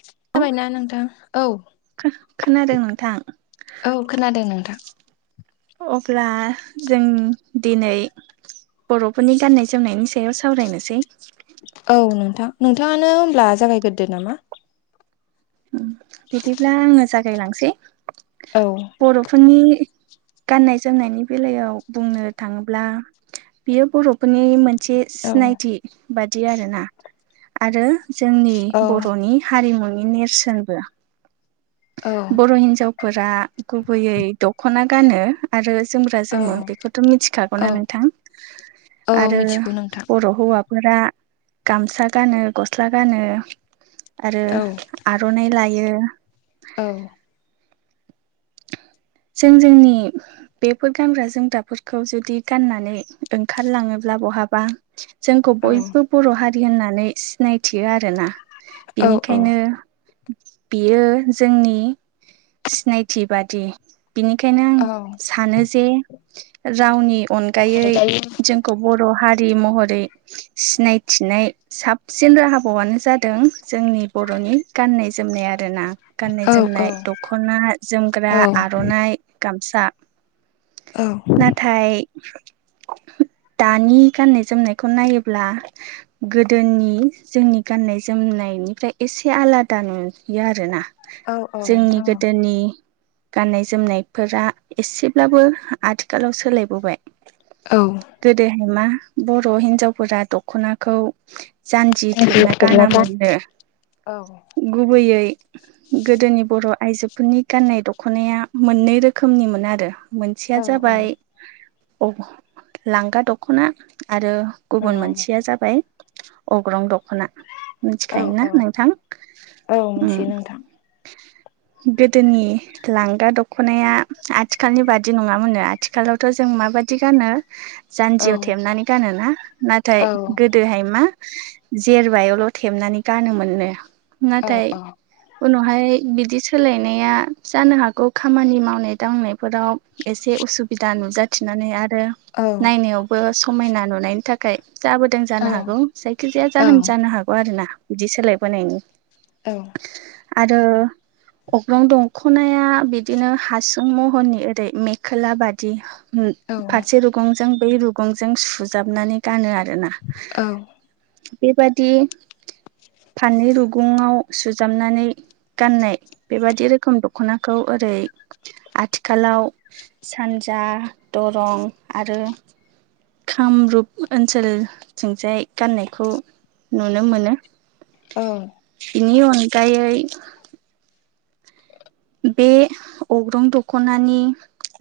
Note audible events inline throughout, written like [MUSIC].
जाबायना नोंथां? औ खो-खोनादों नोंथां। औ खोनादों नोंथां अब्ला, जों दिनै, बर'फोरनि गाननाय जोमनायनि सायाव सावरायनोसै, औ नोंथां नोंथाङानो होनब्ला जागायग्रोदो नामा? ओम बिदिब्ला आंनो जागायलांसै, औ बर'फोरनि गाननाय जोमनायनि बेलायाव बुंनो थाङोब्ला बियो बर'फोरनि मोनसे औ सिनायथि बादि, आरोना। आरो जोंनि औ बर'नि हारिमुनि नेरसोनबो, औ बर' हिनजावफोरा गुबैयै दख'ना गानो। आरो जोमग्रा औ जोमो बेखौथ' औ मिथिखागौना नोंथां। औ आरो मिथिगौ नोंथां बर' हौवा फोरा गामसा गानो, गस्ला गानो आरो औ आर'नाइ लायो। औ जों जोंनि बेफोर गानग्रा जोमग्राफोरखौ जुदि गाननानै ओंखारलाङोब्ला बहाबा जोंखौ औ बयबो बर' हारि होननानै सिनायथियो आरोना। औ बेनिखायनो, औ बेयो जोंनि सिनायथि बादि बिनिखायनो आं औ सानो जे रावनि अनगायै दायो जों खौ बर' हारि महरै सिनायथिनाय साबसिन राहाबावनो जादों जोंनि बर'नि गाननाय जोमनाय आरोना। औ गाननाय-जोमनाय, दख'ना, जोमग्रा औ आर'नाइ, गामसा। औ नाथाय, दानि गाननाय-जोमनायखौ नायोब्ला गोदोनि जोंनि गाननाय जोमनायनिफ्राय एसे आलादा नुयो आरोना। औ औ जोंनि नोंथां गोदोनि गाननाय-जोमनायफोरा एसेब्लाबो आथिखालाव सोलायबोबाय। औ गोदोहाय मा बर' हिनजावफोरा दख'नाखौ जानजि औ थेबना गाना मोननो। गुबैयै गोदोनि बर' आइजोफोरनि गाननाय दख दख'नाया मोननै रोखोमनि मोन आरो मोनसेया औ जाबाय ओह लांगा दख'ना आरो गुबुन मोनसेया जाबाय अग्रं दख'ना। औ मिथिखायोना औ नोंथां औ उम। मिथियो नोंथां गोदोनि लांगा दख'नाया आथिखालनि बादि नङामोननो आथिखालावथ' जों माबादि गानो औ जानजियाव थेबनानै गानोना नाथाय औ गो गोदोहाय मा जेरबायावल' थेबनानै गानोमोननो औ नाथाय औ उनावहाय बिदि सोलायनाया जानो हागौ खामानि मावनाय दांनाय फोराव एसे उसुबिदा नुजाथिनानै आरो औ नायनायाव बो समायना नुनायनि थाखाय जाबोदों जानो हागौ जायखिजाया जाहोन जानो हागौ आरोना। बिदि सोलायबोनायनि औ आरो अग्रां दं ख'नाया बिदिनो हासुं महरनि ओरै मेखला बादि। होमम औ फारसे रुगंजों बै रुगंजों सुजाबनानै गानो आरोना औ बेबादि फाननि रुगुङाव सुजाबनानै गाननाय बेबादि रोखोम रोखोम दखनाखौ ओरै आथिखालाव सानजा दरं आरो कामरुप ओनसोलथिंजाय गाननायखौ नुनो मोनो। औ बेनि अनगायै बे अग्रं दख'नानि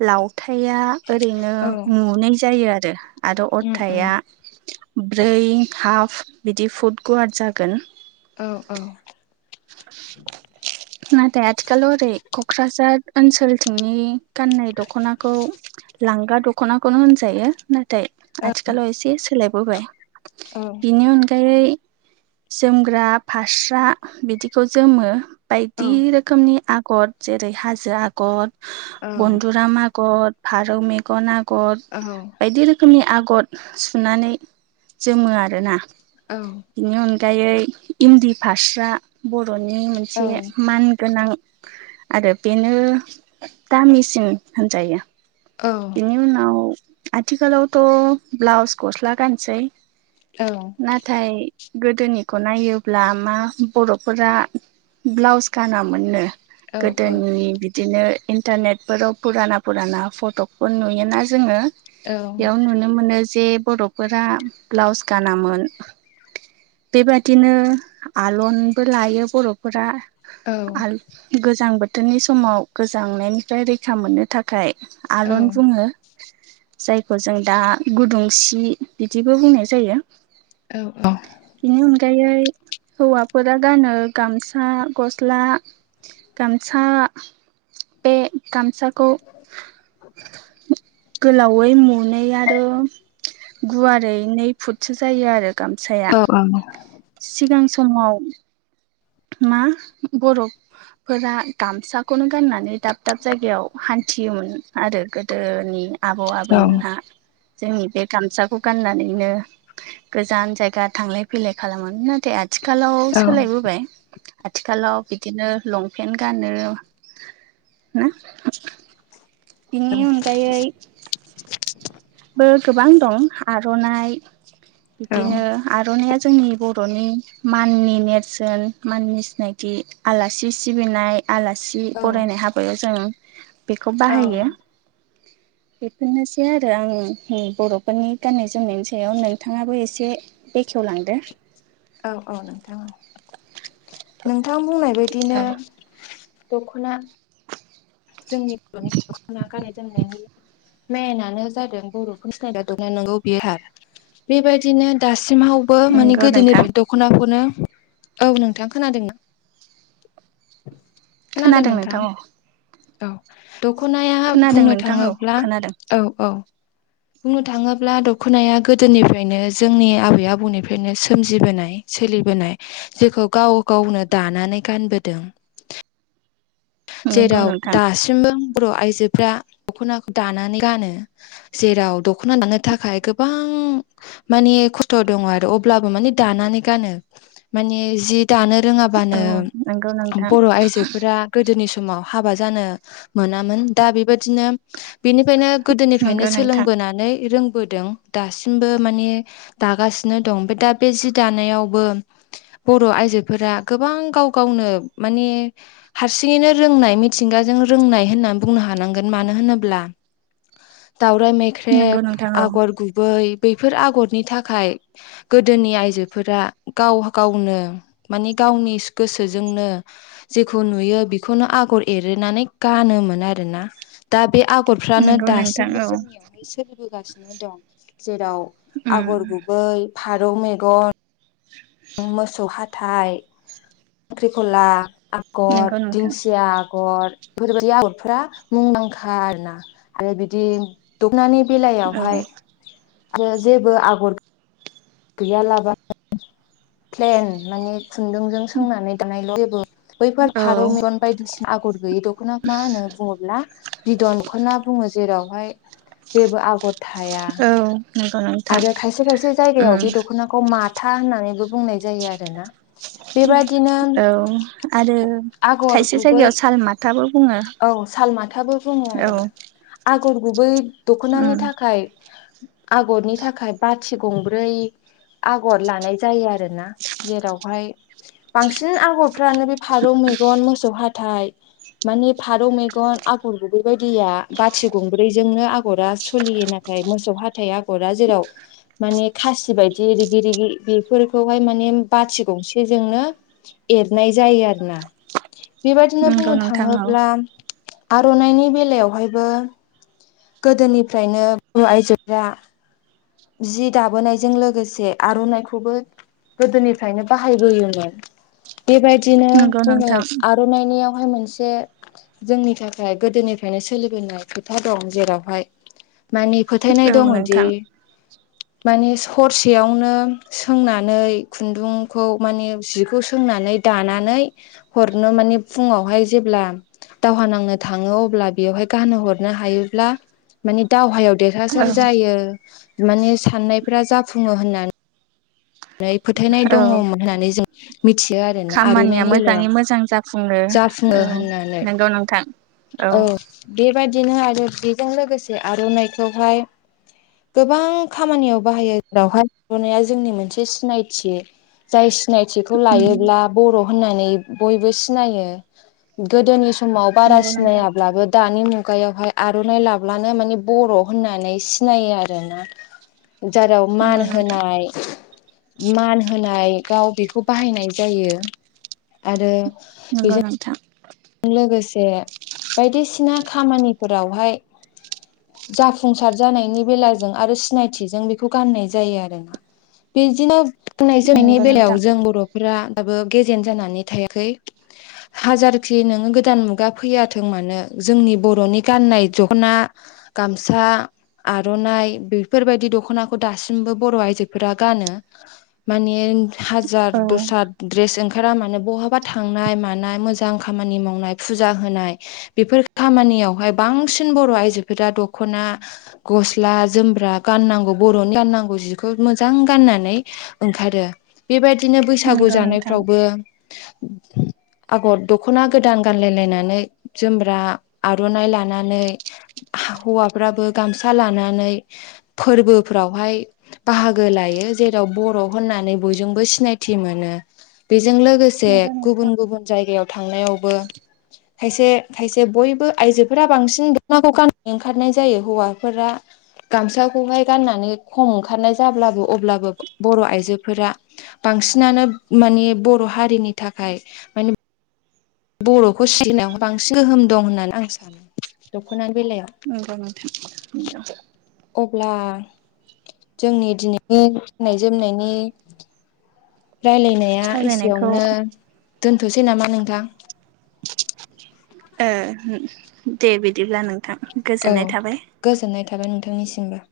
लावथाया ओरैनो औ मुनै जायो आ आरो अरथाया ब्रै हाफ बिदि फुट गुवार जागोन। औ औ नाथाय आथिखालाव ओरै क'क्राझार ओनसोलथिंनि गाननाय दख'नाखौ लांगा दख'नाखौनो होनजायो नाथाय आथिखालआव एसे सोलायबोबाय। औ। बेनि अनगायै जोमग्रा फास्रा बिदिखौ जोमो। बायदि रोखोमनि आगर जेरै हाजो आगर बन्दुराम आगर फारौ मेगन आगर बायदि रोखो रोखोमनि आगर सुनानै जोमो आरोना। बिनि अनगायै इन्दि फारास्रा बर'नि मोनसे मान गोनां आरो बेनो दामिसिन होनजायो। बेनि उनाव आथिखालावथ' ब्लाउस गस्ला गानसै औ। थाय गोदोनिखौ नायोब्ला मा बर'फोरा ब्लाउस गानामोननो गोदोनि बि बिदिनो इन्टारनेटफोराव फुराना फुराना फट'फोर नुयोना जोङो। बेयाव नुनो मोनो जे बर' फोरा ब्लाउस गानामोन बेबादिनो लनबो लायो बर'फोरा आ गोजां बोथोरनि समाव गोजांनायनिफ्राय रैखा मोननो थाखाय आरन बुङो। जायखौ जों दा गुदुंसि बिदिबो बुंनाय जायो। औ औ बेनि अनगायै हौवाफोरा गानो गामसा गस्ला गामसा बे गामसाखौ गोलावै मुनै आरो गुवारै नै फुटसो जायो आरो गामसाया सिगां समाव मा बर' फोरा गामसाखौनो गाननानै दाब दाब जायगायाव हान्थियोमोन आरो गोदोनि आबौ आबैमोनहा जोंनि बे गामसाखौ गाननानैनो गोजान जायगा थांलाय फैलाय खालामोमोन नाथाय आ आथिखालाव सोलायबोबाय आथिखालाव बिदिनो लंपेन्ट गानो ना बेनि अनगायै बो गोबां दं आर'नाइ बिदिनो आरनाइया जोंनि बर'नि माननि नेरसोन माननि सिनाखि आलासि सिबिनाय आलासि फरायनाय हाबायाव जों बेखौ बाहायो। बेफोरनोसै आरो आं बर'फोरनि गाननाय जोमनायनि सायाव नोंथाङाबो एसे बेखेवलांदो औ औ नोंथाङा नोंथां बुंनाय बायदिनो औ दख'ना जोंनि बर'नि दख'ना गाननाय जोमनायनि मेेनानो जादों बर'खौ सिनायग दखना नंगौ बिहार बेबायदिनो दासिमावबो माने नंगौ नोंथां गोदोनिफ्राय द दख'नाखौनो औ नोंथां खोनादोंना खोनादों नोंथां औ औ दख'नाया खोनादों बुंनो नोंथां औ थाङोब्ला खोनादों औ औ बुंनो थाङोब्ला दख'नाया गोदोनिफ्रायनो जोंनि आबै आबौनिफ्रायनो सोमजिबोनाय सोलिबोनाय जेखौ गाव गावनो दानानै गानबोदों नंगौ जेराव नोंथां दासिमबो बर' आइजोफ्रा दख'नाखौ दानानै गानो जेराव दख'ना दानो थाखाय गोबां माने खस्थ' दङ आरो अब्लाबो माने दानानै गानो माने जि दानो औ रोङाबानो नंगौ नोंथां बर' आयजो फोर गोदोनि समाव हाबा जानो मोनामोन दा बेबायादिनो बिनिफ्रायनो गोदोनिफ्रायनो नंगौ नोंथां सोलोंबोनानै रोंबोदों दासिमबो माने दागासिनो दं ओमफ्राय दा बे जि दानायावबो बर' आइजोफोरा गोबां गाव गावनो माने हारसिङैनो रोंनाय मिथिंगाजों रोंनाय होननानै बुंनो हानांगोन मानो होनोब्ला दावराय मे नंगौ ख्रेब नोंथां औ आगर गुबै बैफोर आगरनि थाखाय गोदोनि आइजोफोरा गाव-गावनो माने गावनि गोसोजोंनो जेखौ नुयो बे बेखौनो आगर एरनानै गानोमोन आरोना दा बे आगरफ्रानो नंगौ नोंथां दासिमबो औ जोंनियाव सोलिबोगासिनो दं जेराव उम आगर गुबै फारौ मेगन [INAUDIBLE] मोसौ हाथाइ ख्रिखला आगर नंगौ नोंथां दिंसिया आगर बेफोरबायदि आगरफोरा मुंदांखा आरोना आरो बिदि दखनानि औ बेलायावहाय आरो जेबो आगर गैयालाबा प्लेन माने खुन्दुंजों सोंनानै दानायल' जेबो बेफोर औ फारौ मेगन बायदिसिना आगर गैयि दख'ना मा होनो बुङोब्ला बिदन दखना बुङो जेरावहाय जेबो आगर थाया औ नंगौ नोंथां आरो खायसे खायसे जायगायाव उम बे दख'नाखौ माथा होननानैबो बुंनाय जायो आरो ना औ आरो आगर खायसे गुबै जायगायाव सालमाथाबो बुङो औ सालमाथाबो बुङो औ आरोना। आगर गुबै दख'नानि उम थाखाय आगरनि थाखाय बाथि गंब्रै आगर लानाय जायो आरोना जेरावहाय बांसिन आगरफ्रानो बे फारौ मेगन मोसौ हाथाइ मानि फारौ मेगन आगर गुबै बेैबायदिया बाथि गंब्रैजोंनो आगरा सोलिय ना मोसौ हाथाइ आगरा जेराव मानि खासि बायदि दि रिगि रिगि बेफोरखौहाय माने बाथि गंसेजोंनो एरनाय जायो आरोना बेबायदिनो नंगौ बुंनो नोंथां औ थाङोब्ला आर'नाइनि बेलायावहायबो गोदोनिफ्रायनो बर' आइजोफोरा जि दाबोनायजों लोगोसे आर'नाइखौबो गोदोनिफ्रायनो बाहायबोयोमोन बेबायदिनो नंगौ बुङो नोंथां दनायनियावहाय मोनसे जोंनि थाखाय गोदोनिफ्रायनो सोलिबोनाय खोथा दं जेरावहाय मानि फोथायनाय औ दङदि नोंथां माने हरसेयावनो सोंनानै खुन्दुंखौ माने जिखौ सोंनानै दानानै हरनो माने फुङावहाय जेब्ला दावहा नांनो थाङो अब्ला बेवहाय गानो हरनो हायोब्ला मानि दावहायाव औ देरहासार जायो माने साननायफोरा जाफुङो होननानै हाय फोथायनाय औ दङ होननानै जों मिथियो आरोना आर'नाइनि बेलायाव। बुङो जाफुङो औ होननानै नंगौ नोंथां औ। बेबायदिनो आरो बेजों लोगोसे आर'नाइखौहाय गोबां खामानियाव बाहायो जेरावहाय आर'नाइया जोंनि मोनसे से सिनायथि जाय सिनायथिखौ उम लायोब्ला बर' होननानै बयबो सिनायो गोदोनि समाव बारा नंगौ नोंथां सिनायाब्लाबो दानि मुगायावहाय आर'नाइ लाब्लानो माने बर' होननानै सिनायो आरोना। जेराव मान नंगौ नोंथां होनाय मान होनाय गाव बेखौ बाहायनाय जायो आरो नंगौ नोंथां जों लोगोसे बायदिसिना खामानिफोरावहाय जाफुंसार जानायनि बेलाजों आरो सिनायथिजों बेखौ गाननाय जायो आरो। बिब्दिनो गाननाय जोमनायनि नंगौ नोंथां बेलायाव जों बर'फोरा दाबो गेजेन जानानै थायाखै हाजार खि नोङो गोदान मुगा फैयाथों मानो जोंनि बर'नि गाननाय दखना गामसा आर'नाइ बेफोरबायदि दख'नाखौ दासिमबो बर' आइजोफोरा गानो। माने हाजार औ दस्रा द्रेस ओंखारा माने बहाबा थांनाय मानाय मोजां मोजां खामानि मावनाय फुजा होनाय बेफोर खामानियावहाय बांसिन बर' आइजोफोरा दख'ना गस्ला जोमब्रा गाननांगौ बर'नि गाननांगौ जिखौ मोजां गाननानै ओंखारो बेबायदिनो बैसागु नंगौ नोंथां जानायफ्रावबो आगर दख'ना गोदान गानलायलायनानै जोमग्रा आर'नाइ लानानै हौवाफ्राबो गामसा लानानै फोरबोफ्रावहाय बाहागो लायो जेराव बर' होननानै बयजोंबो सिनायथि मोनो बेजों लोगोसे से नंगौ गुबुन नोंथां गुबुन जायगायाव थांनायावबो खायसे खायसे बयबो आइजोफोरा बांसिन दख'नाखौ गानना ओंखारनाय जायो हौवाफोरा गामसाखौहाय गाननानै खम ओंखारनाय जाब्लाबो अब्लाबो बर' आइजोफोरा बांसिनानो माने बर' हारिनि थाखाय माने बर'खौ सिबिनायाव बांसिन गोहोम दं होननानै आं सानो दख'ना बेलायाव। नोंगौ नोंथां अब्ला जोंनि दिनैनि गाननाय जोमनायनि रायलायनाया सावरायनायखौ एसेयावनो दोनथ'सै नामा नोंथां ओ दे बिदिब्ला नोंथां औ गोजोननाय थाबाय गोजोननाय थाबाय नोंथांनिसिमबो